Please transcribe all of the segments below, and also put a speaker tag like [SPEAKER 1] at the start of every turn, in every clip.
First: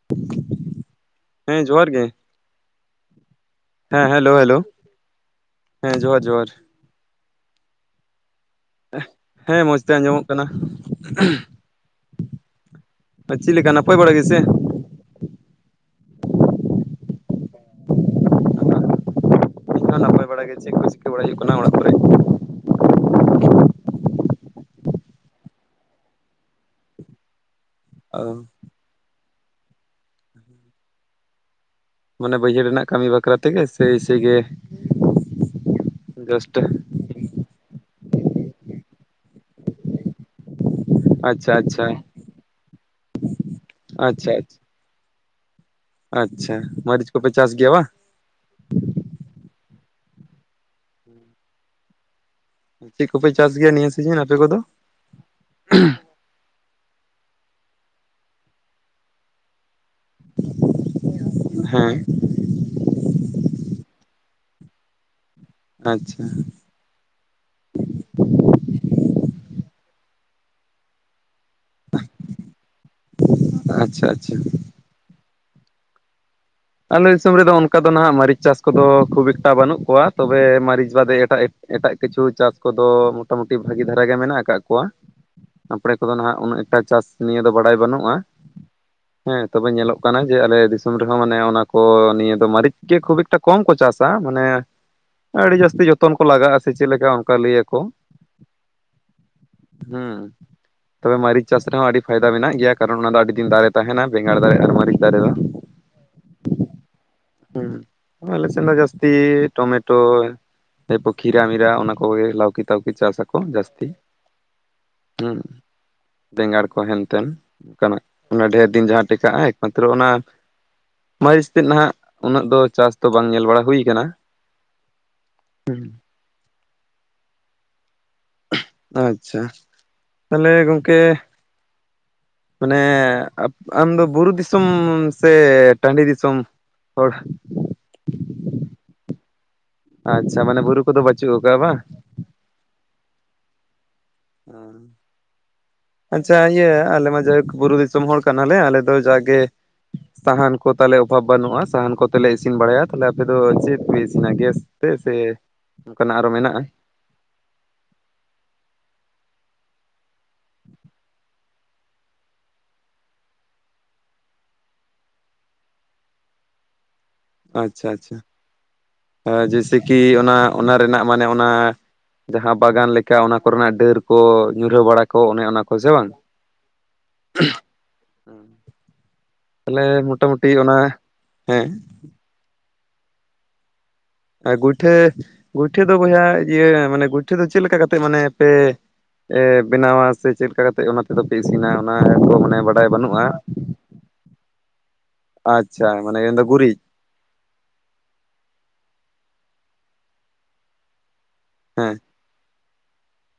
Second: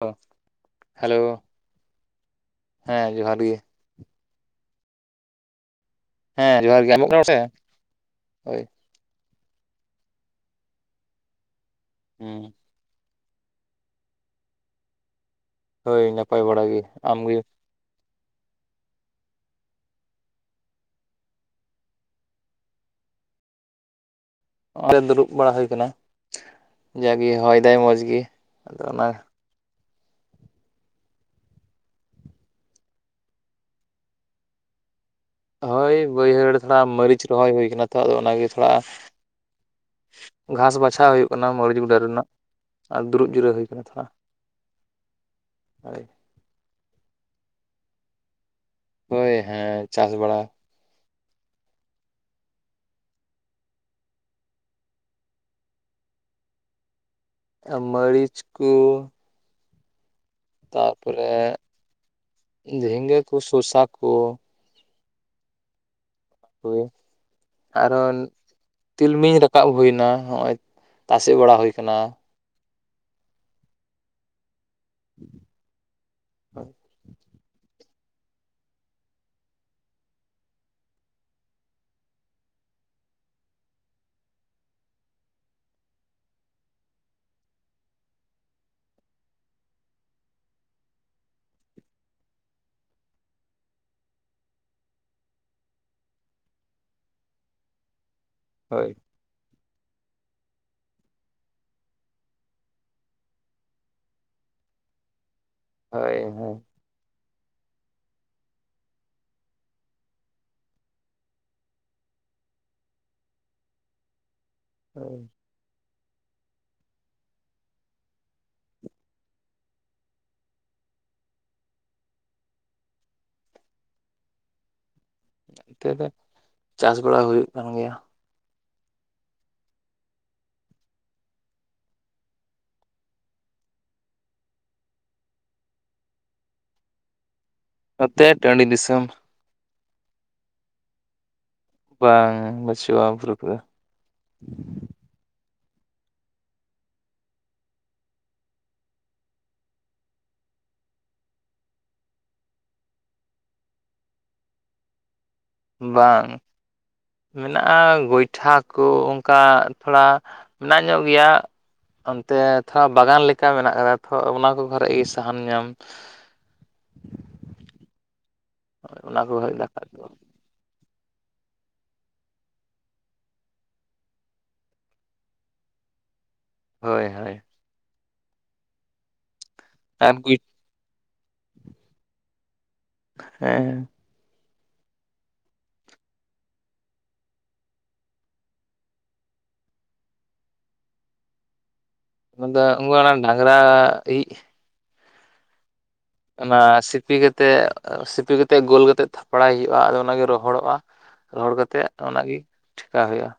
[SPEAKER 1] ᱦᱚᱸ ᱦᱮᱞᱳ
[SPEAKER 2] ᱦᱮᱸ ᱡᱚᱸᱦᱟᱨ ᱜᱮ,
[SPEAKER 1] ᱦᱮᱸ ᱡᱚᱸᱦᱟᱨ ᱜᱮ,
[SPEAKER 2] ᱦᱮᱸ ᱦᱮᱞᱳ ᱦᱮᱞᱳ ᱦᱮᱸ ᱡᱚᱦᱟᱨ ᱜᱤ,
[SPEAKER 1] ᱦᱮᱸ ᱡᱚᱸᱦᱟᱨ ᱜᱮ ᱮᱢᱚᱜ ᱠᱟᱱᱟ ᱠᱚ ᱥᱮ ᱦᱳᱭ,
[SPEAKER 2] ᱦᱮᱸ ᱢᱚᱡᱽ ᱛᱮ ᱟᱸᱡᱚᱢᱚᱜ ᱠᱟᱱᱟ᱾
[SPEAKER 1] ᱦᱮᱸ
[SPEAKER 2] [unintelligible] ᱪᱮᱫ ᱞᱮᱠᱟ ᱱᱟᱯᱟᱭ ᱵᱟᱲᱟ ᱜᱮ ᱥᱮ?
[SPEAKER 1] ᱦᱳᱭ ᱱᱟᱯᱟᱭ ᱵᱟᱲᱟ ᱜᱮ, ᱟᱢ ᱜᱮ?
[SPEAKER 2] ᱦᱚᱸ ᱱᱟᱯᱟᱭ ᱵᱟᱲᱟ ᱜᱮ ᱪᱮᱫ ᱠᱚ ᱪᱤᱠᱟᱹ ᱵᱟᱲᱟᱭ ᱦᱩᱭᱩᱜ ᱠᱟᱱᱟ ᱚᱲᱟᱜ ᱠᱚᱨᱮ?
[SPEAKER 1] ᱱᱚᱜᱰᱮ ᱫᱩᱲᱩᱵ ᱵᱟᱲᱟ ᱦᱩᱭ ᱟᱠᱟᱱᱟ ᱡᱟᱜᱮ ᱦᱚᱭ ᱫᱟᱭ ᱢᱚᱸᱡᱽ
[SPEAKER 2] ᱚ
[SPEAKER 1] ᱜᱮ ᱟᱫᱚ ᱚᱱᱟ
[SPEAKER 2] ᱢᱟᱱᱮ ᱵᱟᱹᱭᱦᱟᱹᱲ ᱨᱮᱱᱟᱜ ᱠᱟᱹᱢᱤ ᱵᱟᱠᱷᱨᱟ ᱛᱮᱜᱮ ᱥᱮ ᱤᱥᱟᱹ ᱜᱮ,
[SPEAKER 1] ᱦᱳᱭ ᱵᱟᱹᱭᱦᱟᱹᱲ
[SPEAKER 2] ᱡᱟᱥᱴ
[SPEAKER 1] ᱨᱮ ᱛᱷᱚᱲᱟ ᱢᱟᱹᱨᱤᱪ ᱨᱚᱦᱚᱭ ᱦᱩᱭ ᱠᱟᱱᱟ ᱛᱚ ᱟᱫᱚ ᱚᱱᱟᱜᱮ ᱛᱷᱚᱲᱟ, ᱜᱷᱟᱸᱥ ᱵᱟᱪᱷᱟᱣ ᱦᱩᱭᱩᱜ ᱠᱟᱱᱟ,
[SPEAKER 2] ᱟᱪᱪᱷᱟ
[SPEAKER 1] ᱢᱟᱹᱨᱤᱪ
[SPEAKER 2] ᱟᱪᱪᱷᱟ
[SPEAKER 1] ᱜᱚᱰᱟ ᱨᱮᱱᱟᱜ ᱟᱨ ᱫᱩᱲᱩᱵ ᱡᱤᱨᱟᱹ ᱦᱩᱭ [inaudible] [unintelligible]
[SPEAKER 2] ᱟᱪᱪᱷᱟ ᱟᱪᱪᱷᱟ ᱟᱪᱪᱷᱟ ᱢᱟᱹᱨᱤᱪ ᱠᱚᱯᱮ ᱪᱟᱥ ᱜᱮᱭᱟ ᱵᱟᱝ?
[SPEAKER 1] ᱦᱳᱭ ᱦᱮᱸ ᱪᱟᱥ ᱵᱟᱲᱟ
[SPEAKER 2] ᱪᱮᱫ ᱠᱚᱯᱮ ᱪᱟᱥ ᱜᱮᱭᱟ ᱱᱤᱭᱟᱹ ᱥᱤᱡᱤᱱ ᱟᱯᱮ ᱠᱚᱫᱚ
[SPEAKER 1] ᱢᱟᱹᱨᱤᱪ ᱠᱚ, ᱛᱟᱨᱯᱚᱨᱮ
[SPEAKER 2] ᱦᱮᱸ
[SPEAKER 1] ᱡᱷᱤᱸᱜᱟᱹ ᱠᱚ, ᱥᱳᱥᱟ ᱠᱚ,
[SPEAKER 2] ᱟᱪᱪᱷᱟ
[SPEAKER 1] ᱦᱳᱭ ᱠᱟᱨᱚᱱ ᱛᱤᱞᱢᱤᱧ ᱨᱟᱠᱟᱵ ᱦᱩᱭᱱᱟ ᱦᱚᱜᱼᱚᱭ ᱛᱟᱥᱮ ᱵᱟᱲᱟ ᱦᱩᱭ ᱪᱟᱞᱟᱣ
[SPEAKER 2] ᱟᱪᱪᱷᱟ ᱟᱪᱪᱷᱟ᱾
[SPEAKER 1] [inaudible]
[SPEAKER 2] ᱟᱞᱮ ᱫᱤᱥᱚᱢ ᱨᱮᱫᱚ ᱚᱱᱠᱟ ᱫᱚ ᱱᱟᱦᱟᱜ ᱢᱟᱹᱨᱤᱪ ᱪᱟᱥ ᱠᱚᱫᱚ ᱠᱷᱩᱵ ᱮᱠᱴᱟ ᱵᱟᱹᱱᱩᱜ ᱠᱚᱣᱟ, ᱛᱚᱵᱮ ᱢᱟᱹᱨᱤᱪ ᱵᱟᱫᱮ ᱮᱴᱟᱜ ᱮ ᱮᱴᱟᱜ ᱠᱤᱪᱷᱩ ᱪᱟᱥ ᱠᱚᱫᱚ ᱢᱚᱴᱟᱢᱩᱴᱤ ᱵᱷᱟᱜᱤ ᱫᱷᱟᱨᱟ ᱜᱮ ᱢᱮᱱᱟᱜ ᱟᱠᱟᱜ ᱠᱚᱣᱟ᱾ ᱟᱯᱲᱮ ᱠᱚᱫᱚ ᱱᱟᱦᱟᱜ ᱩᱱᱟᱹᱜ ᱮᱠᱴᱟ ᱪᱟᱥ ᱱᱤᱭᱟᱹ ᱫᱚ ᱵᱟᱲᱟᱭ ᱵᱟᱹᱱᱩᱜᱼᱟ᱾ ᱦᱮᱸ ᱛᱚᱵᱮ ᱧᱮᱞᱚᱜ ᱠᱟᱱᱟ ᱡᱮ ᱟᱞᱮ ᱫᱤᱥᱚᱢ ᱨᱮᱦᱚᱸ ᱢᱟᱱᱮ ᱚᱱᱟ ᱠᱚ ᱱᱤᱭᱟᱹ ᱫᱚ ᱢᱟᱹᱨᱤᱪ ᱜᱮ ᱠᱷᱩᱵ ᱮᱠᱴᱟ ᱠᱚᱢ ᱠᱚ ᱪᱟᱥᱟ, ᱢᱟᱱᱮ ᱟᱹᱰᱤ ᱡᱟᱹᱥᱛᱤ ᱡᱚᱛᱚᱱ ᱠᱚ ᱞᱟᱜᱟᱜᱼᱟ ᱥᱮ ᱪᱮᱫ ᱞᱮᱠᱟ ᱚᱱᱠᱟ ᱞᱟᱹᱭᱟᱠᱚ
[SPEAKER 1] ᱦᱳᱭ᱾
[SPEAKER 2] ᱦᱩᱸ ᱛᱚᱵᱮ ᱢᱟᱹᱨᱤᱪ ᱪᱟᱥ ᱨᱮᱦᱚᱸ ᱟᱹᱰᱤ ᱯᱷᱟᱭᱫᱟ ᱢᱮᱱᱟᱜ ᱜᱮᱭᱟ ᱠᱟᱨᱚᱱ ᱚᱱᱟ ᱫᱚ ᱟᱹᱰᱤ ᱫᱤᱱ ᱫᱟᱨᱮ ᱛᱟᱦᱮᱱᱟ ᱵᱮᱸᱜᱟᱲ ᱫᱟᱨᱮ ᱟᱨ ᱢᱟᱹᱨᱤᱪ ᱫᱟᱨᱮ ᱫᱚ
[SPEAKER 1] ᱦᱳᱭ ᱦᱳᱭ
[SPEAKER 2] ᱦᱩᱸ ᱟᱞᱮ ᱥᱮᱫ ᱫᱚ ᱡᱟᱹᱥᱛᱤ ᱴᱚᱢᱮᱴᱳ [unintelligible] ᱯᱚ ᱠᱷᱤᱨᱟ ᱢᱤᱨᱟ ᱚᱱᱟ ᱠᱚᱜᱮ ᱞᱟᱹᱣᱠᱤ ᱛᱟᱹᱣᱠᱤ ᱪᱟᱥᱟᱠᱚ ᱡᱟᱹᱥᱛᱤ᱾ ᱦᱩᱸ
[SPEAKER 1] ᱱᱚᱛᱮ
[SPEAKER 2] ᱵᱮᱸᱜᱟᱲ ᱠᱚ ᱦᱮᱱᱛᱮᱱ ᱚᱱᱠᱟᱱᱟᱜ ᱚᱱᱟ ᱰᱷᱮᱨ ᱫᱤᱱ ᱡᱟᱦᱟᱸ ᱴᱤᱠᱟᱜᱼᱟ ᱮᱠᱢᱟᱛᱨᱚ ᱚᱱᱟ ᱢᱟᱹᱨᱤᱪ ᱛᱮᱫ ᱱᱟᱦᱟᱜ ᱩᱱᱟᱹᱜ ᱫᱚ ᱪᱟᱥ ᱫᱚ ᱵᱟᱝ ᱧᱮᱞ ᱵᱟᱲᱟ ᱦᱩᱭ ᱠᱟᱱᱟ᱾
[SPEAKER 1] ᱤᱛᱟ. ᱫᱚ ᱪᱟᱥ ᱵᱟᱲᱟ ᱦᱩᱭᱩᱜ ᱠᱟᱱ ᱜᱮᱭᱟ᱾
[SPEAKER 2] ᱟᱪᱪᱷᱟ ᱛᱟᱦᱚᱞᱮ ᱜᱚᱝᱠᱮ ᱢᱟᱱᱮ ᱟᱢᱫᱚ ᱵᱩᱨᱩ ᱫᱤᱥᱚᱢ ᱥᱮ ᱴᱟᱺᱰᱤ ᱫᱤᱥᱚᱢ? [unintelligible]
[SPEAKER 1] ᱱᱚᱛᱮ ᱴᱟᱺᱰᱤ ᱫᱤᱥᱚᱢ᱾
[SPEAKER 2] ᱟᱪᱪᱷᱟ ᱢᱟᱱᱮ ᱵᱩᱨᱩ ᱠᱚᱫᱚ ᱵᱟᱪᱩᱜ ᱠᱟᱜᱼᱟ ᱵᱟᱝ?
[SPEAKER 1] ᱵᱟᱝ ᱵᱟᱹᱪᱷᱩᱣᱟᱹ ᱵᱤᱨᱩᱫ ᱨᱮ
[SPEAKER 2] ᱦᱮᱸ ᱟᱪᱪᱷᱟ ᱤᱭᱟᱹ ᱟᱞᱮᱢᱟ ᱡᱟᱭᱦᱚᱠ ᱵᱩᱨᱩ ᱫᱤᱥᱚᱢ ᱦᱚᱲ ᱠᱟᱱᱟᱞᱮ ᱟᱞᱮ ᱫᱚ ᱡᱟᱜᱮ ᱥᱟᱦᱟᱱ ᱠᱚ ᱛᱟᱦᱚᱞᱮ ᱚᱵᱷᱟᱵᱽ ᱵᱟᱹᱱᱩᱜᱼᱟ ᱥᱟᱦᱟᱱ ᱠᱚᱛᱮᱞᱮ ᱤᱥᱤᱱ ᱵᱟᱲᱟᱭᱟ ᱛᱟᱦᱞᱮ ᱟᱯᱮ ᱫᱚ ᱪᱮᱫ ᱯᱮ ᱤᱥᱤᱱᱟ ᱜᱮᱥ ᱦᱮ ᱥᱮ ᱚᱱᱠᱟᱱᱟᱜ ᱟᱨᱚ
[SPEAKER 1] ᱵᱟᱝ
[SPEAKER 2] ᱢᱮᱱᱟᱜᱼᱟ
[SPEAKER 1] ᱢᱮᱱᱟᱜᱼᱟ ᱜᱚᱭᱴᱷᱟ ᱠᱚ ᱚᱱᱠᱟ ᱛᱷᱚᱲᱟ ᱢᱮᱱᱟᱜ ᱧᱚᱜ ᱜᱮᱭᱟ, ᱚᱱᱛᱮ ᱛᱷᱚᱲᱟ ᱵᱟᱜᱟᱱ ᱞᱮᱠᱟ ᱢᱮᱱᱟᱜ ᱠᱟᱫᱟ ᱛᱚ ᱚᱱᱟ ᱠᱚ ᱠᱚᱨᱮ ᱜᱮ ᱥᱟᱦᱟᱱ ᱧᱟᱢ
[SPEAKER 2] ᱟᱪᱪᱷᱟ ᱟᱪᱪᱷᱟ
[SPEAKER 1] ᱚᱱᱟ ᱠᱚ ᱠᱷᱚᱡ
[SPEAKER 2] ᱡᱮᱭᱥᱮ
[SPEAKER 1] ᱫᱟᱠᱟ ᱩᱛᱩ
[SPEAKER 2] ᱠᱤ ᱚᱱᱟ ᱚᱱᱟ ᱨᱮᱱᱟᱜ ᱢᱟᱱᱮ ᱚᱱᱟ ᱡᱟᱦᱟᱸ ᱵᱟᱜᱟᱱ ᱞᱮᱠᱟ ᱚᱱᱟ ᱠᱚᱨᱮᱱᱟᱜ ᱰᱟᱹᱨ ᱠᱚ ᱧᱩᱨᱦᱟᱹ ᱵᱟᱲᱟ ᱠᱚ ᱚᱱᱮ ᱚᱱᱟ ᱠᱚ ᱥᱮ ᱵᱟᱝ
[SPEAKER 1] ᱦᱳᱭ ᱦᱳᱭ᱾
[SPEAKER 2] ᱛᱟᱦᱚᱞᱮ
[SPEAKER 1] ᱟᱨ ᱜᱩᱭ
[SPEAKER 2] ᱢᱚᱴᱟᱢᱩᱴᱤ ᱚᱱᱟ ᱦᱮᱸ
[SPEAKER 1] ᱦᱮᱸ
[SPEAKER 2] ᱟᱨ ᱜᱩᱭᱴᱷᱟᱹ ᱜᱩᱭᱴᱷᱟᱹ ᱫᱚ ᱵᱚᱭᱦᱟ ᱤᱭᱟᱹ ᱢᱟᱱᱮ ᱜᱩᱭᱴᱷᱟᱹ ᱫᱚ ᱪᱮᱫ ᱞᱮᱠᱟ ᱠᱟᱛᱮᱫ ᱢᱟᱱᱮ ᱯᱮ ᱮ ᱵᱮᱱᱟᱣᱟ ᱥᱮ ᱪᱮᱫ ᱞᱮᱠᱟ ᱠᱟᱛᱮ ᱚᱱᱟ ᱫᱚᱯᱮ ᱤᱥᱤᱱᱟ ᱚᱱᱟ ᱠᱚ
[SPEAKER 1] ᱚᱱᱟ
[SPEAKER 2] ᱢᱟᱱᱮ
[SPEAKER 1] ᱫᱚ
[SPEAKER 2] ᱵᱟᱰᱟᱭ
[SPEAKER 1] ᱩᱱᱠᱩ ᱚᱱᱟ
[SPEAKER 2] ᱵᱟᱹᱱᱩᱜᱼᱟ,
[SPEAKER 1] ᱰᱟᱝᱨᱟ ᱤᱡ
[SPEAKER 2] ᱟᱪᱪᱷᱟ ᱢᱟᱱᱮ ᱢᱮᱱᱫᱚ
[SPEAKER 1] ᱚᱱᱟ
[SPEAKER 2] ᱜᱩᱨᱤᱡ᱾
[SPEAKER 1] ᱥᱤᱯᱤ ᱠᱟᱛᱮ ᱥᱤᱯᱤ ᱠᱟᱛᱮ ᱜᱳᱞ ᱠᱟᱛᱮᱜ ᱛᱷᱟᱯᱲᱟᱭ ᱦᱩᱭᱩᱜᱼᱟ ᱟᱫᱚ ᱚᱱᱟᱜᱮ ᱨᱚᱦᱚᱲᱚᱜᱼᱟ᱾ ᱨᱚᱦᱚᱲ ᱠᱟᱛᱮᱫ
[SPEAKER 2] ᱦᱮᱸ
[SPEAKER 1] ᱚᱱᱟ ᱜᱮ ᱴᱷᱮᱠᱟ ᱦᱩᱭᱩᱜᱼᱟ᱾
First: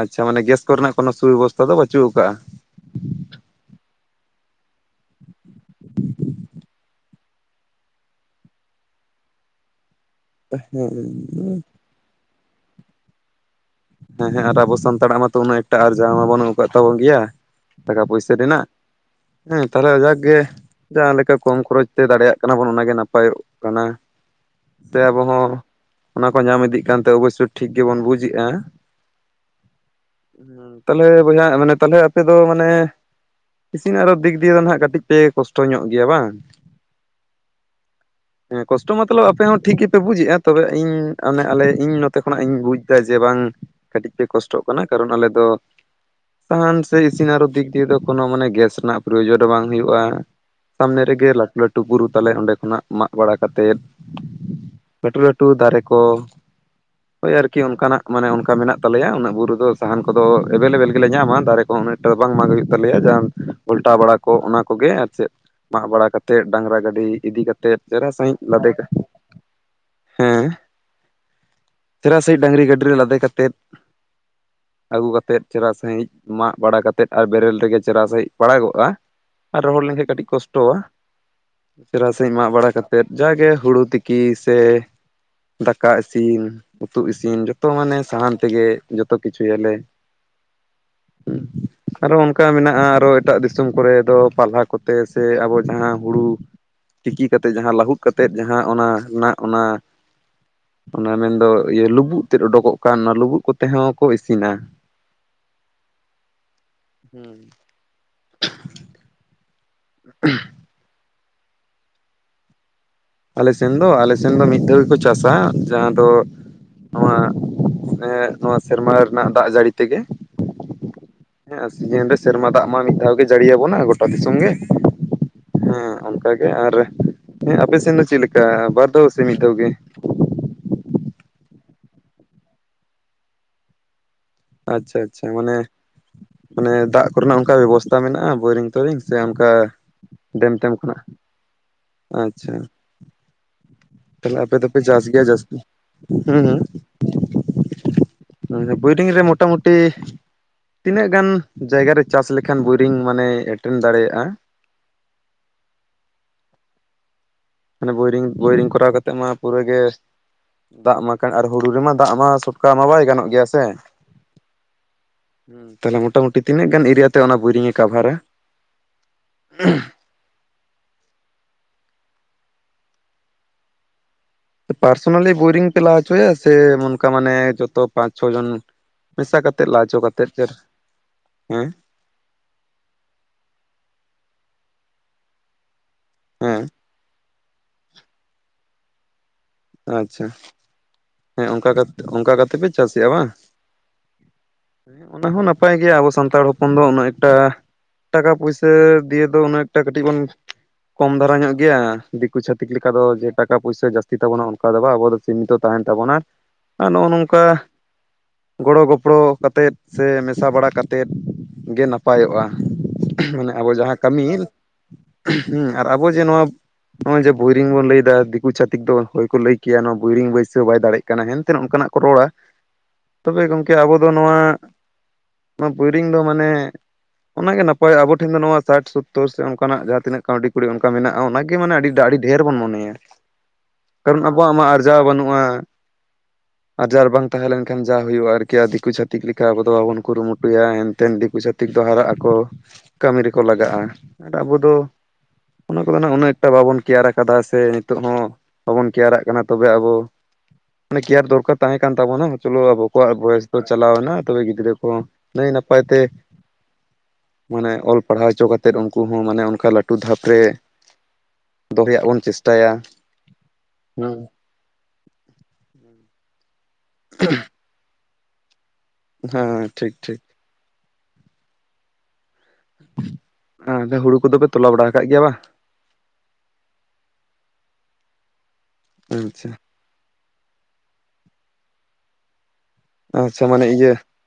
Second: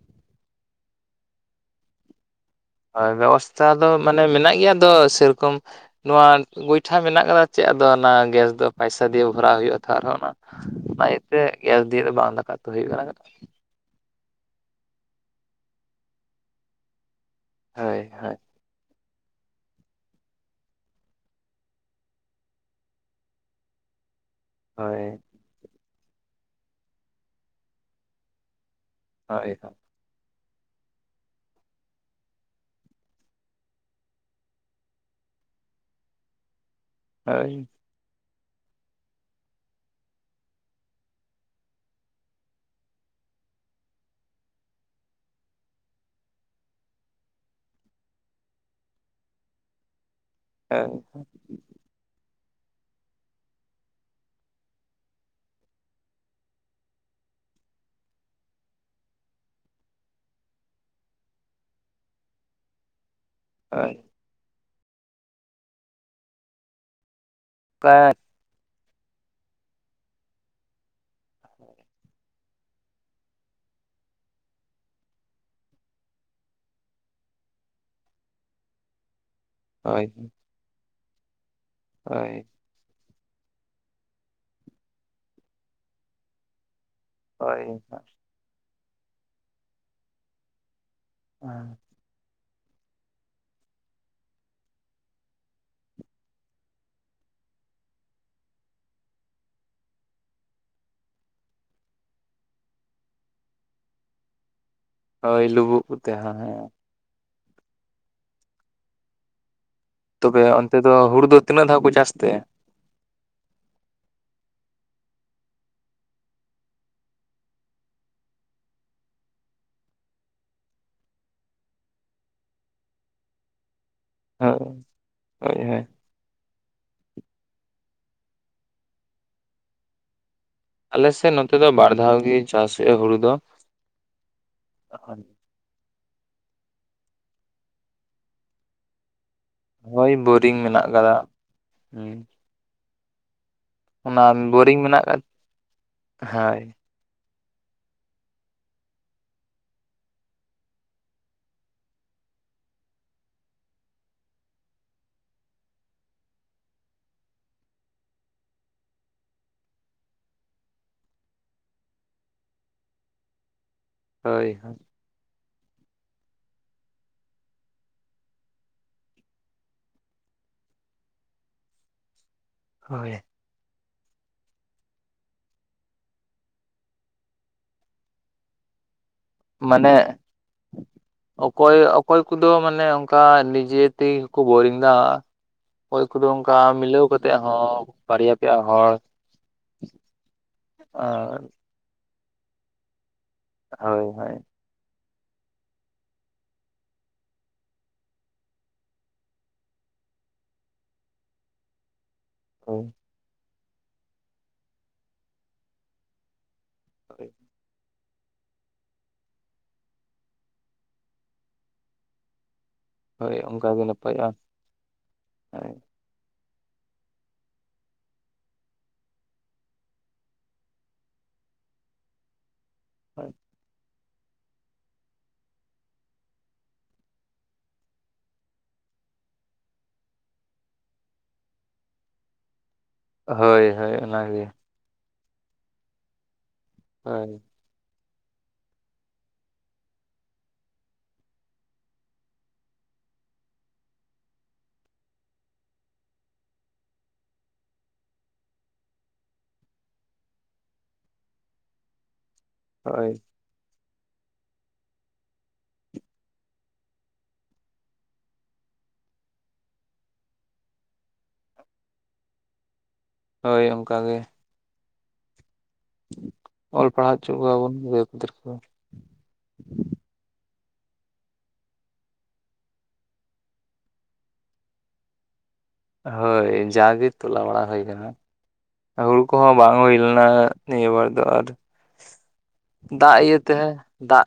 [SPEAKER 2] ᱟᱪᱪᱷᱟ ᱢᱟᱱᱮ ᱜᱮᱥ ᱠᱚᱨᱮᱱᱟᱜ ᱠᱚᱱᱳ ᱥᱩᱵᱮᱵᱚᱥᱛᱷᱟ ᱫᱚ ᱵᱟᱹᱪᱩᱜ ᱟᱠᱟᱟᱜᱼᱟ
[SPEAKER 1] ᱦᱳᱭ ᱵᱮᱵᱚᱥᱛᱷᱟ ᱫᱚ ᱢᱟᱱᱮ ᱢᱮᱱᱟᱜ ᱜᱮᱭᱟ ᱟᱫᱚ ᱥᱮᱨᱚᱠᱚᱢ ᱱᱚᱣᱟ ᱜᱚᱭᱴᱷᱟ ᱢᱮᱱᱟᱜ ᱟᱠᱟᱫᱟ ᱪᱮᱫ ᱟᱫᱚ ᱚᱱᱟ ᱜᱮᱥ ᱫᱚ ᱯᱟᱭᱥᱟ ᱫᱤᱭᱮ ᱵᱷᱚᱨᱟᱣ ᱦᱩᱭᱩᱜᱼᱟ ᱛᱚ ᱟᱨᱦᱚᱸ ᱚᱱᱟ ᱵᱟᱭᱛᱮ
[SPEAKER 2] ᱦᱮᱸ
[SPEAKER 1] ᱜᱮᱥ ᱫᱤᱭᱮ ᱫᱚ ᱵᱟᱝ ᱫᱟᱠᱟ ᱩᱛᱩ ᱦᱩᱭᱩᱜ ᱠᱟᱱᱟ᱾
[SPEAKER 2] ᱦᱮᱸ ᱦᱮᱸ ᱟᱨ ᱟᱵᱚ ᱥᱟᱱᱛᱟᱲᱟᱜ ᱢᱟᱛᱚ ᱩᱱᱟᱹᱜ ᱮᱠᱴᱟ ᱟᱨᱡᱟ ᱢᱟ ᱵᱟᱹᱱᱩᱜ ᱟᱠᱟᱫ ᱛᱟᱵᱚᱱ ᱜᱮᱭᱟ
[SPEAKER 1] ᱦᱳᱭ
[SPEAKER 2] ᱴᱟᱠᱟ ᱯᱩᱭᱥᱟᱹ
[SPEAKER 1] ᱦᱳᱭ
[SPEAKER 2] ᱨᱮᱱᱟᱜ ᱦᱮᱸ ᱛᱟᱞᱮ ᱡᱟᱠ ᱜᱮ ᱡᱟᱦᱟᱸ ᱞᱮᱠᱟ ᱠᱚᱢ ᱠᱷᱚᱨᱚᱪ ᱛᱮ ᱫᱟᱲᱮᱭᱟᱜ ᱠᱟᱱᱟ ᱵᱚᱱ ᱚᱱᱟ ᱜᱮ ᱱᱟᱯᱟᱭ ᱚᱜ ᱠᱟᱱᱟ ᱛᱮ ᱟᱵᱚᱦᱚᱸ ᱚᱱᱟ ᱠᱚ ᱧᱟᱢ ᱤᱫᱤᱜ ᱠᱟᱱᱛᱮ ᱚᱵᱚᱥᱥᱭᱚ ᱴᱷᱤᱠ ᱜᱮᱵᱚᱱ ᱵᱩᱡ ᱮ-ᱟ
[SPEAKER 1] ᱦᱳᱭ ᱦᱳ
[SPEAKER 2] ᱛᱟᱦᱚᱞᱮ ᱵᱚᱭᱦᱟ ᱢᱟᱱᱮ ᱛᱟᱦᱞᱮ ᱟᱯᱮ ᱫᱚ ᱢᱟᱱᱮ ᱤᱥᱤᱱ ᱟᱨᱚ ᱫᱤᱠ ᱫᱤᱭᱮ ᱫᱚ ᱱᱟᱦᱟᱜ ᱠᱟᱹᱴᱤᱡ ᱯᱮ ᱠᱚᱥᱴᱚ ᱧᱚᱜ ᱜᱮᱭᱟ ᱵᱟᱝ
[SPEAKER 1] ᱦᱳᱭ
[SPEAKER 2] [unintelligible] ᱦᱮᱸ ᱠᱚᱥᱴᱚ ᱢᱟᱛᱚᱞᱚᱵ ᱟᱯᱮ ᱦᱚᱸ ᱴᱷᱤᱠ ᱜᱮᱯᱮ ᱵᱩᱡᱮᱫ-ᱟ ᱛᱚᱵᱮ ᱤᱧ ᱚᱱᱮ ᱟᱞᱮ ᱤᱧ ᱱᱚᱛᱮ ᱠᱷᱚᱱᱟᱜ ᱤᱧ ᱵᱩᱡᱫᱟ ᱡᱮ ᱵᱟᱝ ᱠᱟᱹᱴᱤᱡ ᱯᱮ ᱠᱚᱥᱴᱚᱜ ᱠᱟᱱᱟ ᱠᱟᱨᱚᱱ ᱟᱞᱮ ᱫᱚ ᱥᱟᱦᱟᱱ ᱥᱮ ᱤᱥᱤᱱ ᱟᱨᱚ ᱫᱤᱠ ᱫᱤᱭᱮ ᱫᱚ ᱠᱳᱱᱚ ᱢᱟᱱᱮ ᱜᱮᱥ ᱨᱮᱱᱟᱜ ᱯᱨᱚᱭᱳᱡᱚᱱ ᱦᱚ ᱵᱟᱝ ᱦᱩᱭᱩᱜᱼᱟ
[SPEAKER 1] ᱦᱳᱭ
[SPEAKER 2] ᱥᱟᱢᱱᱮ ᱨᱮ ᱜᱮ ᱞᱟᱹᱴᱩ ᱞᱟᱹᱴᱩ ᱞᱟᱹᱴᱩ ᱵᱩᱨᱩ ᱛᱟᱞᱮ ᱚᱸᱰᱮ ᱠᱷᱚᱱᱟᱜ ᱢᱟᱜ ᱵᱟᱲᱟ ᱠᱟᱛᱮᱫ ᱞᱟᱹᱴᱩ ᱞᱟᱹᱴᱩ ᱫᱟᱨᱮ ᱠᱚ, ᱦᱳᱭ ᱟᱨᱠᱤ ᱚᱱᱠᱟᱱᱟᱜ ᱢᱟᱱᱮ ᱚᱱᱠᱟ ᱢᱮᱱᱟᱜ ᱠᱚ ᱛᱟᱞᱮᱭᱟ ᱩᱱᱟᱹᱜ ᱵᱩᱨᱩ ᱫᱚ ᱥᱟᱦᱟᱱ ᱠᱚᱫᱚ ᱮᱵᱮᱞᱮᱵᱮᱞ ᱜᱮᱞᱮ ᱧᱟᱢᱟ ᱫᱟᱨᱮ ᱠᱚ ᱩᱱᱟᱹᱜᱴᱟ ᱵᱟᱝ ᱢᱟᱜ ᱦᱩᱭᱩᱜ ᱛᱟᱞᱮᱭᱟ ᱡᱟᱦᱟᱸ
[SPEAKER 1] ᱦᱳᱭ
[SPEAKER 2] ᱯᱟᱞᱴᱟᱣ ᱵᱟᱲᱟ ᱠᱚ ᱚᱱᱟ ᱠᱚᱜᱮ ᱟᱨ ᱪᱮᱫ ᱢᱟᱜ ᱵᱟᱲᱟ ᱠᱟᱛᱮᱫ ᱰᱟᱝᱨᱟ ᱜᱟᱹᱰᱤ ᱤᱫᱤ ᱠᱟᱛᱮᱫ
[SPEAKER 1] ᱦᱳᱭ
[SPEAKER 2] ᱪᱮᱦᱨᱟ ᱥᱟᱺᱦᱤᱡ ᱞᱟᱫᱮ ᱠᱟᱛᱮᱜ ᱦᱮᱸ [unintelligible] ᱥᱮ ᱰᱟᱝᱝᱨᱤ ᱜᱟᱹᱰᱤ ᱨᱮ ᱞᱟᱫᱮ ᱠᱟᱛᱮᱫ ᱟᱹᱜᱩ ᱠᱟᱛᱮᱫ ᱪᱮᱨᱦᱟ ᱥᱟᱺᱦᱤᱡ ᱢᱟᱜ ᱵᱟᱲᱟ ᱠᱟᱛᱮᱫ ᱟᱨ ᱵᱮᱨᱮᱞ ᱨᱮᱜᱮ ᱪᱮᱨᱦᱟ ᱥᱟᱺᱦᱤᱡ ᱯᱟᱲᱟᱜᱚᱜᱼᱟ᱾ ᱟᱨ ᱨᱚᱦᱚᱲ ᱞᱮᱱᱠᱷᱟ
[SPEAKER 1] ᱦᱳᱭ
[SPEAKER 2] ᱠᱟᱹᱴᱤᱡ ᱠᱚᱥᱴᱚᱼᱟ ᱪᱮᱨᱦᱟ
[SPEAKER 1] ᱦᱳᱭ
[SPEAKER 2] ᱥᱮᱦᱤᱧ ᱢᱟᱜ ᱵᱟᱲᱟ ᱠᱟᱛᱮᱫ ᱛᱮᱫ ᱡᱟᱜᱮ ᱦᱩᱲᱩ ᱛᱤᱠᱤ ᱥᱮ ᱫᱟᱠᱟ ᱤᱥᱤᱱ ᱩᱛᱩ ᱤᱥᱤᱱ ᱡᱚᱛᱚ
[SPEAKER 1] ᱦᱳᱭ
[SPEAKER 2] ᱢᱟᱱᱮ ᱥᱟᱦᱟᱱ ᱛᱮᱜᱮ ᱡᱚᱛᱚ ᱠᱤᱪᱷᱩᱭᱟᱞᱮ᱾ ᱦᱩᱸ
[SPEAKER 1] ᱦᱸ [unintelligible]
[SPEAKER 2] ᱟᱨᱚ ᱚᱱᱠᱟ ᱢᱮᱱᱟᱜᱼᱟ ᱟᱨᱚ ᱮᱴᱟᱜ ᱫᱤᱥᱚᱢ ᱠᱚᱨᱮ ᱫᱚ ᱯᱟᱞᱦᱟ ᱠᱚᱛᱮ ᱥᱮ ᱟᱵᱚ ᱡᱟᱦᱟᱸ ᱦᱩᱲᱩ ᱛᱤᱠᱤ ᱠᱟᱛᱮᱫ ᱡᱟᱦᱟᱸ ᱞᱟᱹᱦᱩᱫ ᱠᱟᱛᱮᱫ ᱡᱟᱦᱟᱸ ᱚᱱᱟ ᱱᱟᱜ ᱚᱱᱟ ᱚᱱᱟ ᱢᱮᱱᱫᱚ ᱤᱭᱟᱹ ᱞᱩᱵᱩᱜ ᱛᱮᱫ ᱩᱰᱩᱠᱚᱜ ᱠᱟᱱ ᱚᱱᱟ ᱞᱩᱵᱩᱜ ᱠᱚᱛᱮ ᱦᱚᱸ ᱠᱚ ᱤᱥᱤᱱᱟ᱾
[SPEAKER 1] ᱦᱳᱭ ᱞᱩᱵᱩᱜ ᱠᱚᱛᱮ ᱦᱮᱸ
[SPEAKER 2] ᱦᱩᱸ
[SPEAKER 1] ᱛᱚᱵᱮ ᱚᱱᱛᱮ ᱫᱚ ᱦᱩᱲᱩ ᱛᱤᱱᱟᱹᱜ ᱫᱷᱟᱣ ᱠᱚ ᱪᱟᱥ ᱛᱮ?
[SPEAKER 2] ᱟᱞᱮ ᱥᱮᱱ ᱫᱚ ᱟᱞᱮ ᱥᱮᱱ ᱫᱚ ᱢᱤᱫ ᱫᱷᱟᱣ ᱜᱮᱠᱚ ᱪᱟᱥ -ᱟ ᱡᱟᱦᱟᱸ ᱫᱚ ᱱᱚᱣᱟ ᱮ ᱥᱮᱨᱢᱟ ᱨᱮᱱᱟᱜ ᱫᱟᱜ ᱡᱟᱹᱲᱤ ᱛᱮᱜᱮ, ᱦᱮᱸ ᱥᱤᱡᱤᱱ ᱨᱮ ᱥᱮᱨᱢᱟ ᱫᱟᱜ ᱢᱟ ᱢᱤᱫ ᱫᱷᱟᱣ ᱜᱮ ᱡᱟᱹᱲᱤ ᱟᱵᱚᱱᱟ ᱜᱚᱴᱟ ᱫᱤᱥᱚᱢ ᱜᱮ
[SPEAKER 1] ᱦᱳᱭ ᱦᱳᱭ ᱦᱳᱭ
[SPEAKER 2] ᱦᱮᱸ ᱚᱱᱠᱟᱜᱮ ᱟᱨ ᱦᱮ ᱟᱯᱮ ᱥᱮᱱ ᱫᱚ ᱪᱮᱫ ᱞᱮᱠᱟ ᱵᱟᱨ ᱫᱷᱟᱣ ᱥᱮ ᱢᱤᱫ ᱫᱷᱟᱣ ᱜᱮ
[SPEAKER 1] ᱟᱞᱮᱥᱮᱫ ᱱᱚᱛᱮ ᱫᱚ ᱵᱟᱨ ᱫᱷᱟᱣ ᱜᱮ ᱪᱟᱥ ᱦᱩᱭᱩᱜᱼᱟ ᱦᱩᱲᱩ ᱫᱚ
[SPEAKER 2] ᱟᱪᱪᱷᱟ ᱟᱪᱪᱷᱟ ᱢᱟᱱᱮ ᱢᱟᱱᱮ ᱫᱟᱜ ᱠᱚᱨᱮᱱᱟᱜ ᱚᱱᱠᱟ ᱵᱮᱵᱚᱥᱛᱟ ᱢᱮᱱᱟᱜᱼᱟ ᱵᱳᱭᱨᱤᱝ ᱛᱳᱨᱤᱝ ᱥᱮ ᱚᱱᱠᱟ
[SPEAKER 1] ᱦᱳᱭ
[SPEAKER 2] ᱰᱮᱢ
[SPEAKER 1] ᱵᱳᱨᱤᱝ
[SPEAKER 2] ᱛᱮᱢ
[SPEAKER 1] ᱢᱮᱱᱟᱜ
[SPEAKER 2] ᱠᱷᱚᱱᱟᱜ
[SPEAKER 1] ᱠᱟᱫᱟ ᱦᱩᱸ
[SPEAKER 2] ᱟᱪᱪᱷᱟ
[SPEAKER 1] ᱚᱱᱟ
[SPEAKER 2] ᱛᱟᱦᱚᱞᱮ ᱟᱯᱮ ᱫᱚᱯᱮ
[SPEAKER 1] ᱵᱳᱨᱤᱝ ᱢᱮᱱᱟᱜ
[SPEAKER 2] ᱪᱟᱥ
[SPEAKER 1] ᱠᱟᱫᱟ
[SPEAKER 2] ᱜᱮᱭᱟ ᱡᱟᱹᱥᱛᱤ ᱦᱩᱸ
[SPEAKER 1] ᱦᱳᱭ
[SPEAKER 2] ᱦᱩᱸ ᱵᱳᱭᱨᱤᱝ ᱨᱮ ᱢᱳᱴᱟᱢᱩᱴᱤ ᱛᱤᱱᱟᱹᱜ ᱜᱟᱱ ᱡᱟᱭᱜᱟ ᱨᱮ ᱪᱟᱥ ᱞᱮᱠᱷᱟᱱ ᱵᱳᱭᱨᱤᱝ ᱢᱟᱱᱮ ᱮᱴᱮᱱ ᱫᱟᱲᱮᱭᱟᱜᱼᱟ᱾ ᱢᱟᱱᱮ ᱵᱳᱭᱨᱤᱝ ᱵᱳᱭᱨᱤᱝ ᱠᱚᱨᱟᱣ ᱠᱟᱛᱮᱜ ᱢᱟ ᱯᱩᱨᱟᱹᱜᱮ ᱫᱟᱜ ᱢᱟ ᱠᱟᱱ ᱟᱨ ᱦᱩᱲᱩ ᱨᱮᱢᱟ ᱫᱟᱜ ᱢᱟ ᱥᱚᱴᱠᱟ ᱢᱟ ᱵᱟᱭ ᱜᱟᱱᱚᱜ ᱜᱮᱭᱟ ᱥᱮ
[SPEAKER 1] [unintelligible]
[SPEAKER 2] ᱦᱮᱸ ᱛᱟᱦᱞᱮ ᱢᱚᱴᱟ ᱢᱩᱴᱤ ᱛᱤᱱᱟᱹᱜ ᱜᱟᱱ ᱮᱨᱤᱭᱟ ᱛᱮ ᱚᱱᱟ ᱵᱳᱨᱤᱧ ᱮ ᱠᱟᱵᱷᱟᱨᱟ [unintelligible]
[SPEAKER 1] [unintelligible]
[SPEAKER 2] ᱯᱟᱨᱥᱳᱱᱟᱞᱤ ᱵᱳᱨᱤᱝ ᱯᱮ ᱞᱟ ᱦᱚᱪᱚᱼᱭᱟ ᱥᱮ ᱚᱱᱠᱟ ᱢᱟᱱᱮ ᱡᱚᱛᱚ ᱯᱟᱸᱪ ᱪᱷᱚ ᱡᱚᱱ ᱢᱮᱥᱟ ᱠᱟᱛᱮᱮᱫ ᱞᱟ
[SPEAKER 1] ᱢᱟᱱᱮ
[SPEAKER 2] ᱦᱚᱪᱚ ᱠᱟᱛᱮᱫ [unintelligible] ᱦᱮᱸ
[SPEAKER 1] ᱚᱠᱚᱭ ᱚᱠᱚᱭ ᱠᱚᱫᱚ ᱢᱟᱱᱮ ᱚᱱᱠᱟ ᱱᱤᱡᱮ ᱛᱮᱜᱮ ᱠᱚ ᱵᱳᱨᱤᱝ ᱫᱟ ᱚᱠᱚᱭ ᱠᱚᱫᱚ ᱚᱱᱠᱟ
[SPEAKER 2] ᱦᱮᱸ
[SPEAKER 1] ᱢᱤᱞᱟᱹᱣ ᱠᱟᱛᱮᱫ ᱦᱚᱸ ᱵᱟᱨᱭᱟ ᱯᱮᱭᱟ ᱦᱚᱲ
[SPEAKER 2] ᱟᱪᱪᱷᱟ
[SPEAKER 1] [unintelligible]
[SPEAKER 2] ᱦᱮᱸ ᱚᱝᱠᱟ ᱚᱝᱠᱟ ᱠᱟᱛᱮ ᱯᱮ ᱪᱟᱹᱥ ᱮᱜ-ᱟ ᱵᱟᱝ
[SPEAKER 1] ᱦᱳᱭ ᱦᱳᱭ
[SPEAKER 2] ᱚᱱᱟ ᱦᱚᱸ ᱱᱟᱯᱟᱭ ᱜᱮᱭᱟ ᱟᱵᱚ ᱥᱟᱱᱛᱟᱲ ᱦᱚᱯᱚᱱ ᱫᱚ ᱩᱱᱟᱹᱜ ᱮᱠᱴᱟ ᱴᱟᱠᱟ ᱯᱩᱭᱥᱟᱹ ᱫᱤᱭᱮ ᱫᱚ ᱩᱱᱟᱹᱜ ᱮᱠᱴᱟ ᱠᱟᱹᱴᱤᱡ ᱵᱚᱱ ᱠᱚᱢ ᱫᱷᱟᱨᱟ ᱧᱚᱜ ᱜᱮᱭᱟ ᱫᱤᱠᱩ ᱪᱷᱟᱛᱤᱠ
[SPEAKER 1] ᱦᱳᱭ
[SPEAKER 2] ᱞᱮᱠᱟ ᱫᱚ ᱡᱮ ᱴᱟᱠᱟ ᱯᱩᱭᱥᱟᱹ ᱡᱟᱹᱥᱛᱤ ᱛᱟᱵᱚᱱᱟ ᱚᱱᱠᱟ ᱫᱚ ᱟᱵᱚ ᱫᱚ ᱥᱤᱢᱤᱛᱚ ᱛᱟᱦᱮᱱ ᱛᱟᱵᱚᱱᱟ ᱟ ᱱᱚᱜᱼᱚ
[SPEAKER 1] ᱦᱳᱭ
[SPEAKER 2] ᱱᱚᱝᱠᱟ ᱜᱚᱲᱚ ᱜᱚᱯᱲᱚ ᱠᱟᱛᱮᱫ ᱥᱮ ᱢᱮᱥᱟ ᱵᱟᱲᱟ ᱠᱟᱛᱮᱫ ᱜᱮ ᱱᱟᱯᱟᱭᱚᱜᱼᱟ
[SPEAKER 1] ᱦᱳᱭ
[SPEAKER 2] [inaudible] ᱢᱟᱱᱮ ᱟᱵᱚ
[SPEAKER 1] ᱚᱱᱠᱟᱜᱮ
[SPEAKER 2] ᱡᱟᱸᱦᱟ ᱞᱮᱠᱟ
[SPEAKER 1] ᱱᱟᱯᱟᱭᱚᱜᱼᱟ ᱦᱳᱭ
[SPEAKER 2] [unintelligible] ᱟᱨ [unintelligible] ᱟᱵᱚ ᱡᱮ ᱱᱚᱣᱟ ᱱᱚᱜᱼᱚᱭ ᱡᱮ ᱵᱳᱨᱤᱝ ᱵᱚᱱ ᱞᱟᱹᱭ-ᱫᱟ ᱫᱤᱠᱩ ᱪᱷᱟᱛᱤᱠ ᱫᱚ ᱦᱚᱭ ᱠᱚ ᱞᱟᱹᱭ ᱠᱮᱭᱟ ᱱᱚᱣᱟ ᱵᱳᱨᱤᱝ ᱵᱟᱹᱭ ᱪᱮᱫ ᱵᱟᱭ ᱫᱟᱲᱮᱜ ᱠᱟᱱᱟ ᱦᱮᱱ ᱛᱮ ᱚᱝᱠᱟ-ᱱᱟᱜ ᱠᱚ ᱨᱚᱲᱟ ᱛᱚᱵᱮ ᱜᱚᱢᱠᱮ ᱟᱵᱚ ᱫᱚ ᱱᱚᱣᱟ ᱱᱚᱣᱟ ᱵᱳᱭᱨᱤᱝ ᱫᱚ ᱢᱟᱱᱮ ᱚᱱᱟ ᱜᱮ ᱱᱟᱯᱟᱭ ᱟᱵᱚ ᱴᱷᱮᱱ ᱫᱚ ᱱᱚᱣᱟ ᱥᱟᱴ ᱥᱳᱛᱛᱳᱨ ᱥᱮ ᱚᱱᱠᱟᱱ-ᱟᱜ ᱡᱟᱦᱟᱸ ᱛᱤᱱᱟᱹᱜ ᱠᱟᱹᱣᱰᱤ ᱠᱩᱲᱤ ᱚᱱᱠᱟ ᱢᱮᱱᱟᱜᱼᱟ ᱚᱱᱟ ᱜᱮ ᱢᱟᱱᱮ ᱟᱹᱰᱤ ᱰᱷᱮᱨ ᱵᱚᱱ ᱢᱚᱱᱮᱭᱟ
[SPEAKER 1] ᱦᱳᱭ ᱦᱳᱭ
[SPEAKER 2] ᱠᱟᱨᱚᱱ
[SPEAKER 1] ᱚᱱᱟᱜᱮ
[SPEAKER 2] ᱟᱵᱚᱣ-ᱟᱜ ᱢᱟ ᱟᱨᱡᱟᱣ ᱵᱟᱹᱱᱩᱜᱼᱟ [unintelligible] ᱵᱟᱝ
[SPEAKER 1] ᱦᱳᱭ
[SPEAKER 2] ᱛᱟᱦᱮᱸᱞᱮᱱ ᱮᱱᱠᱷᱟᱱ ᱡᱟ ᱦᱩᱭᱩᱜ-ᱟ ᱟᱨᱠᱤ ᱟᱨ ᱫᱤᱠᱩ ᱪᱷᱟᱛᱤᱠ ᱞᱮᱠᱟ ᱟᱵᱚᱫᱚ ᱵᱟᱵᱚᱱ ᱠᱩᱨᱩᱢᱩᱴᱩᱭᱟ ᱦᱮᱱᱛᱮᱱ ᱫᱤᱠᱩ ᱪᱷᱟᱹᱛᱤᱠ ᱫᱚ ᱦᱟᱨᱟᱜ ᱟᱠᱚ ᱠᱟᱹᱢᱤ ᱨᱮᱠᱚ ᱞᱟᱜᱟᱜᱼᱟ ᱟᱨ ᱟᱵᱚ ᱫᱚ ᱚᱱᱟ ᱠᱚᱫᱚ ᱩᱱᱟᱹᱜ ᱮᱠᱴᱟ ᱵᱟᱵᱚᱱ ᱠᱮᱭᱟᱨ ᱟᱠᱟᱫᱟ ᱥᱮ ᱱᱤᱛᱚᱜ ᱦᱚᱸ ᱵᱟᱵᱚᱱ ᱠᱮᱭᱟᱨ-ᱟᱜ ᱠᱟᱱᱟ ᱛᱚᱵᱮ ᱟᱵᱚ ᱢᱟᱱᱮ ᱠᱮᱭᱟᱨ ᱫᱚᱨᱠᱟᱨ ᱛᱟᱦᱮᱸ ᱠᱟᱱ ᱛᱟᱵᱚ-ᱱᱟ [unintelligible] ᱟᱵᱚ
[SPEAKER 1] ᱦᱳᱭ
[SPEAKER 2] ᱠᱚᱣᱟᱜ [unintelligible] ᱪᱟᱞᱟᱣ ᱮᱱᱟ ᱛᱚᱵᱮ ᱜᱤᱫᱽᱨᱟᱹ ᱠᱚ ᱱᱟᱹᱭ ᱱᱟᱯᱟᱭ ᱛᱮ ᱢᱟᱱᱮ ᱚᱞ ᱯᱟᱲᱦᱟᱣ ᱦᱚᱪᱚ ᱠᱟᱛᱮᱫ ᱩᱱᱠᱩ ᱦᱚᱸ ᱢᱟᱱᱮ ᱚᱱᱠᱟ ᱞᱟᱹᱴᱷᱩ ᱫᱷᱟᱯ ᱨᱮ ᱫᱚᱦᱚᱭᱟᱜ ᱵᱚᱱ ᱪᱮᱥᱴᱟᱭᱟ
[SPEAKER 1] ᱦᱳᱭ ᱚᱝᱠᱟ
[SPEAKER 2] ᱦᱩᱸ
[SPEAKER 1] ᱜᱮ ᱚᱞ ᱯᱟᱲᱦᱟᱣ ᱦᱚᱪᱚ ᱠᱚᱣᱟ ᱵᱚᱱ ᱜᱤᱫᱟᱹᱨ ᱯᱤᱫᱟᱹᱨ ᱠᱚ᱾
[SPEAKER 2] ᱦᱮᱸ ᱴᱷᱤᱠ ᱴᱷᱤᱠ ᱦᱮᱸ ᱦᱩᱲᱩ ᱠᱚᱫᱚ ᱯᱮ ᱛᱚᱞᱟ ᱵᱟᱲᱟ ᱟᱠᱟᱫ ᱜᱮᱭᱟ ᱵᱟᱝ?
[SPEAKER 1] ᱦᱳᱭ ᱡᱟ ᱜᱮ ᱛᱚᱞᱟ ᱵᱟᱲᱟ ᱦᱩᱭ ᱠᱟᱱᱟ ᱦᱩᱲᱩ ᱠᱚ
[SPEAKER 2] ᱟᱪᱪᱷᱟ
[SPEAKER 1] ᱦᱚᱸ ᱵᱟᱝ ᱦᱩᱭ ᱞᱮᱱᱟ ᱱᱤᱭᱟᱹ ᱵᱟᱨ ᱫᱚ ᱟᱨ ᱫᱟᱜ ᱤᱭᱟᱹ
[SPEAKER 2] ᱟᱪᱪᱷᱟ
[SPEAKER 1] ᱛᱮ
[SPEAKER 2] ᱢᱟᱱᱮ ᱤᱭᱟᱹ
[SPEAKER 1] ᱫᱟᱜ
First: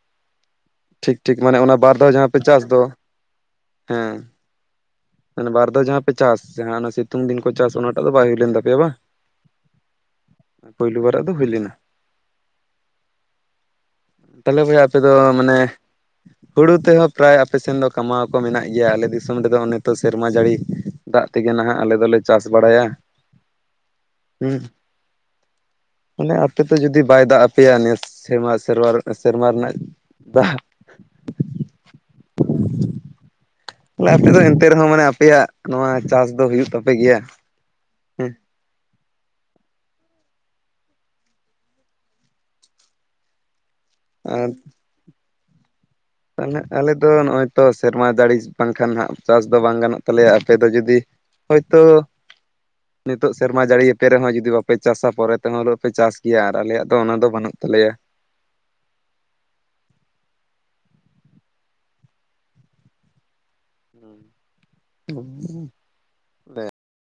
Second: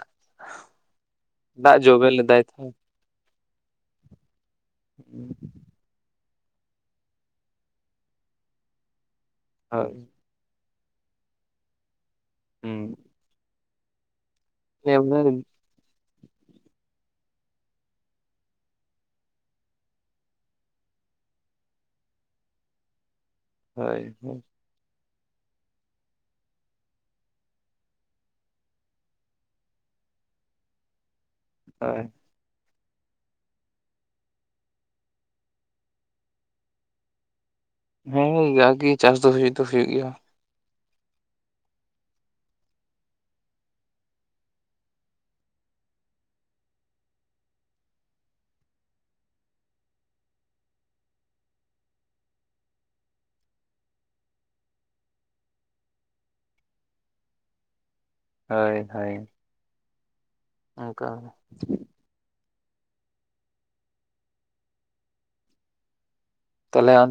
[SPEAKER 2] ᱴᱷᱤᱠ ᱴᱷᱤᱠ ᱢᱟᱱᱮ
[SPEAKER 1] ᱫᱟᱜ
[SPEAKER 2] ᱚᱱᱟ ᱵᱟᱨ
[SPEAKER 1] ᱡᱚᱵᱮ
[SPEAKER 2] ᱫᱷᱟᱣ ᱡᱟᱦᱟᱸ ᱯᱮ
[SPEAKER 1] ᱞᱮᱫᱟᱭ ᱛᱚ
[SPEAKER 2] ᱪᱟᱥ ᱫᱚ ᱦᱮᱸ
[SPEAKER 1] [unintelligible]
[SPEAKER 2] ᱢᱟᱱᱮ ᱵᱟᱨ ᱫᱷᱟᱣ ᱡᱟᱦᱟᱸ ᱯᱮ ᱪᱟᱥ ᱡᱟᱦᱟᱸ ᱥᱤᱛᱩᱝ ᱫᱤᱱ ᱠᱚ ᱪᱟᱹᱥ ᱚᱱᱟ ᱴᱟᱜ ᱫᱚ ᱵᱟᱹᱭ ᱦᱩᱭ ᱞᱮᱱ ᱛᱟᱯᱮᱭᱟ ᱵᱟ
[SPEAKER 1] [unintelligible]
[SPEAKER 2] ᱯᱩᱭᱞᱩ ᱵᱟᱨᱟᱜ ᱫᱚ ᱦᱩᱭ ᱞᱮᱱᱟ
[SPEAKER 1] [unintelligible]
[SPEAKER 2] ᱛᱟᱞᱦᱮ ᱵᱚᱭᱦᱟ ᱟᱯᱮ ᱫᱚ
[SPEAKER 1] ᱦᱳᱭ
[SPEAKER 2] ᱢᱟᱱᱮ ᱦᱩᱲᱩ ᱛᱮ ᱦᱚᱸ ᱯᱨᱟᱭ ᱟᱯᱮ ᱥᱮᱱ ᱫᱚ ᱠᱟᱢᱟᱣ ᱠᱚ ᱢᱮᱱᱟᱜ ᱜᱮᱭᱟ ᱟᱞᱮ ᱫᱤᱥᱚᱢ [unintelligible] ᱚᱱᱮ ᱛᱚ ᱥᱮᱨᱢᱟ ᱡᱟᱹᱲᱤ ᱫᱟᱜ ᱛᱮ ᱜᱮ ᱱᱟᱦᱟᱜ ᱟᱞᱮ ᱫᱚ ᱞᱮ ᱪᱟᱹᱥ ᱵᱟᱲᱟᱭᱟ
[SPEAKER 1] ᱦᱳᱭ ᱦᱳᱭ
[SPEAKER 2] [unintelligible] ᱢᱟᱱᱮ ᱟᱯᱮ ᱛᱚ ᱡᱩᱫᱤ ᱵᱟᱭ ᱫᱟᱜ ᱟᱯᱮᱭ-ᱟ ᱱᱮᱥ ᱥᱮᱨᱢᱟ [unintelligible] ᱥᱮᱨᱢᱟ ᱨᱮᱱᱟᱜ [unintelligible]
[SPEAKER 1] ᱦᱳᱭ
[SPEAKER 2] [inaudible] ᱦᱮ ᱟᱯᱮ ᱫᱚ ᱮᱱᱛᱮ ᱨᱮᱦᱚᱸ, ᱢᱟᱱᱮ ᱟᱯᱮᱭᱟᱜ ᱱᱚᱣᱟ ᱪᱟᱥ ᱫᱚ ᱦᱩᱭᱩᱜ ᱛᱟᱯᱮ ᱜᱮᱭᱟ ᱾
[SPEAKER 1] ᱦᱮᱸ ᱡᱟᱜ ᱜᱮ ᱪᱟᱥ ᱫᱚ ᱦᱩᱭᱩᱜ ᱫᱚ ᱦᱩᱭᱩᱜ ᱜᱮᱭᱟ ᱾
[SPEAKER 2] ᱟᱨ ᱛᱟᱦᱚᱞᱮ ᱟᱞᱮ ᱱᱚᱜᱼᱚᱭ ᱛᱚ ᱥᱮᱨᱢᱟ ᱡᱟᱹᱲᱤ ᱵᱟᱝᱠᱷᱟᱱ ᱦᱟᱸᱜ, ᱪᱟᱥ ᱫᱚ ᱵᱟᱝ ᱜᱟᱱᱚᱜ ᱛᱟᱞᱮᱭᱟ ᱟᱯᱮ ᱫᱚ ᱡᱩᱫᱤ ᱦᱚᱭ ᱛᱚ ᱱᱤᱛᱚᱜ ᱥᱮᱨᱢᱟ ᱡᱟᱹᱲᱤᱭ ᱟᱯᱮ ᱨᱮᱦᱚᱸ ᱡᱩᱫᱤ ᱵᱟᱯᱮ ᱪᱟᱥᱟ? ᱯᱚᱨᱮ ᱛᱮᱦᱚᱸ ᱱᱟᱹᱜ ᱯᱮ ᱪᱟᱥ ᱜᱮᱭᱟ ᱾ᱟᱨ ᱟᱞᱮᱭᱟᱜ ᱫᱚ ᱚᱱᱟᱫᱚ ᱵᱟᱹᱱᱩᱜ ᱛᱟᱞᱮᱭᱟ ᱾
[SPEAKER 1] ᱦᱳᱭ ᱦᱳᱭ ᱾ ᱚᱱᱠᱟ
[SPEAKER 2] ᱦᱩᱸ [inaudible] ᱦᱩᱸ [unintelligible]
[SPEAKER 1] ᱛᱚᱞᱮ [unintelligible]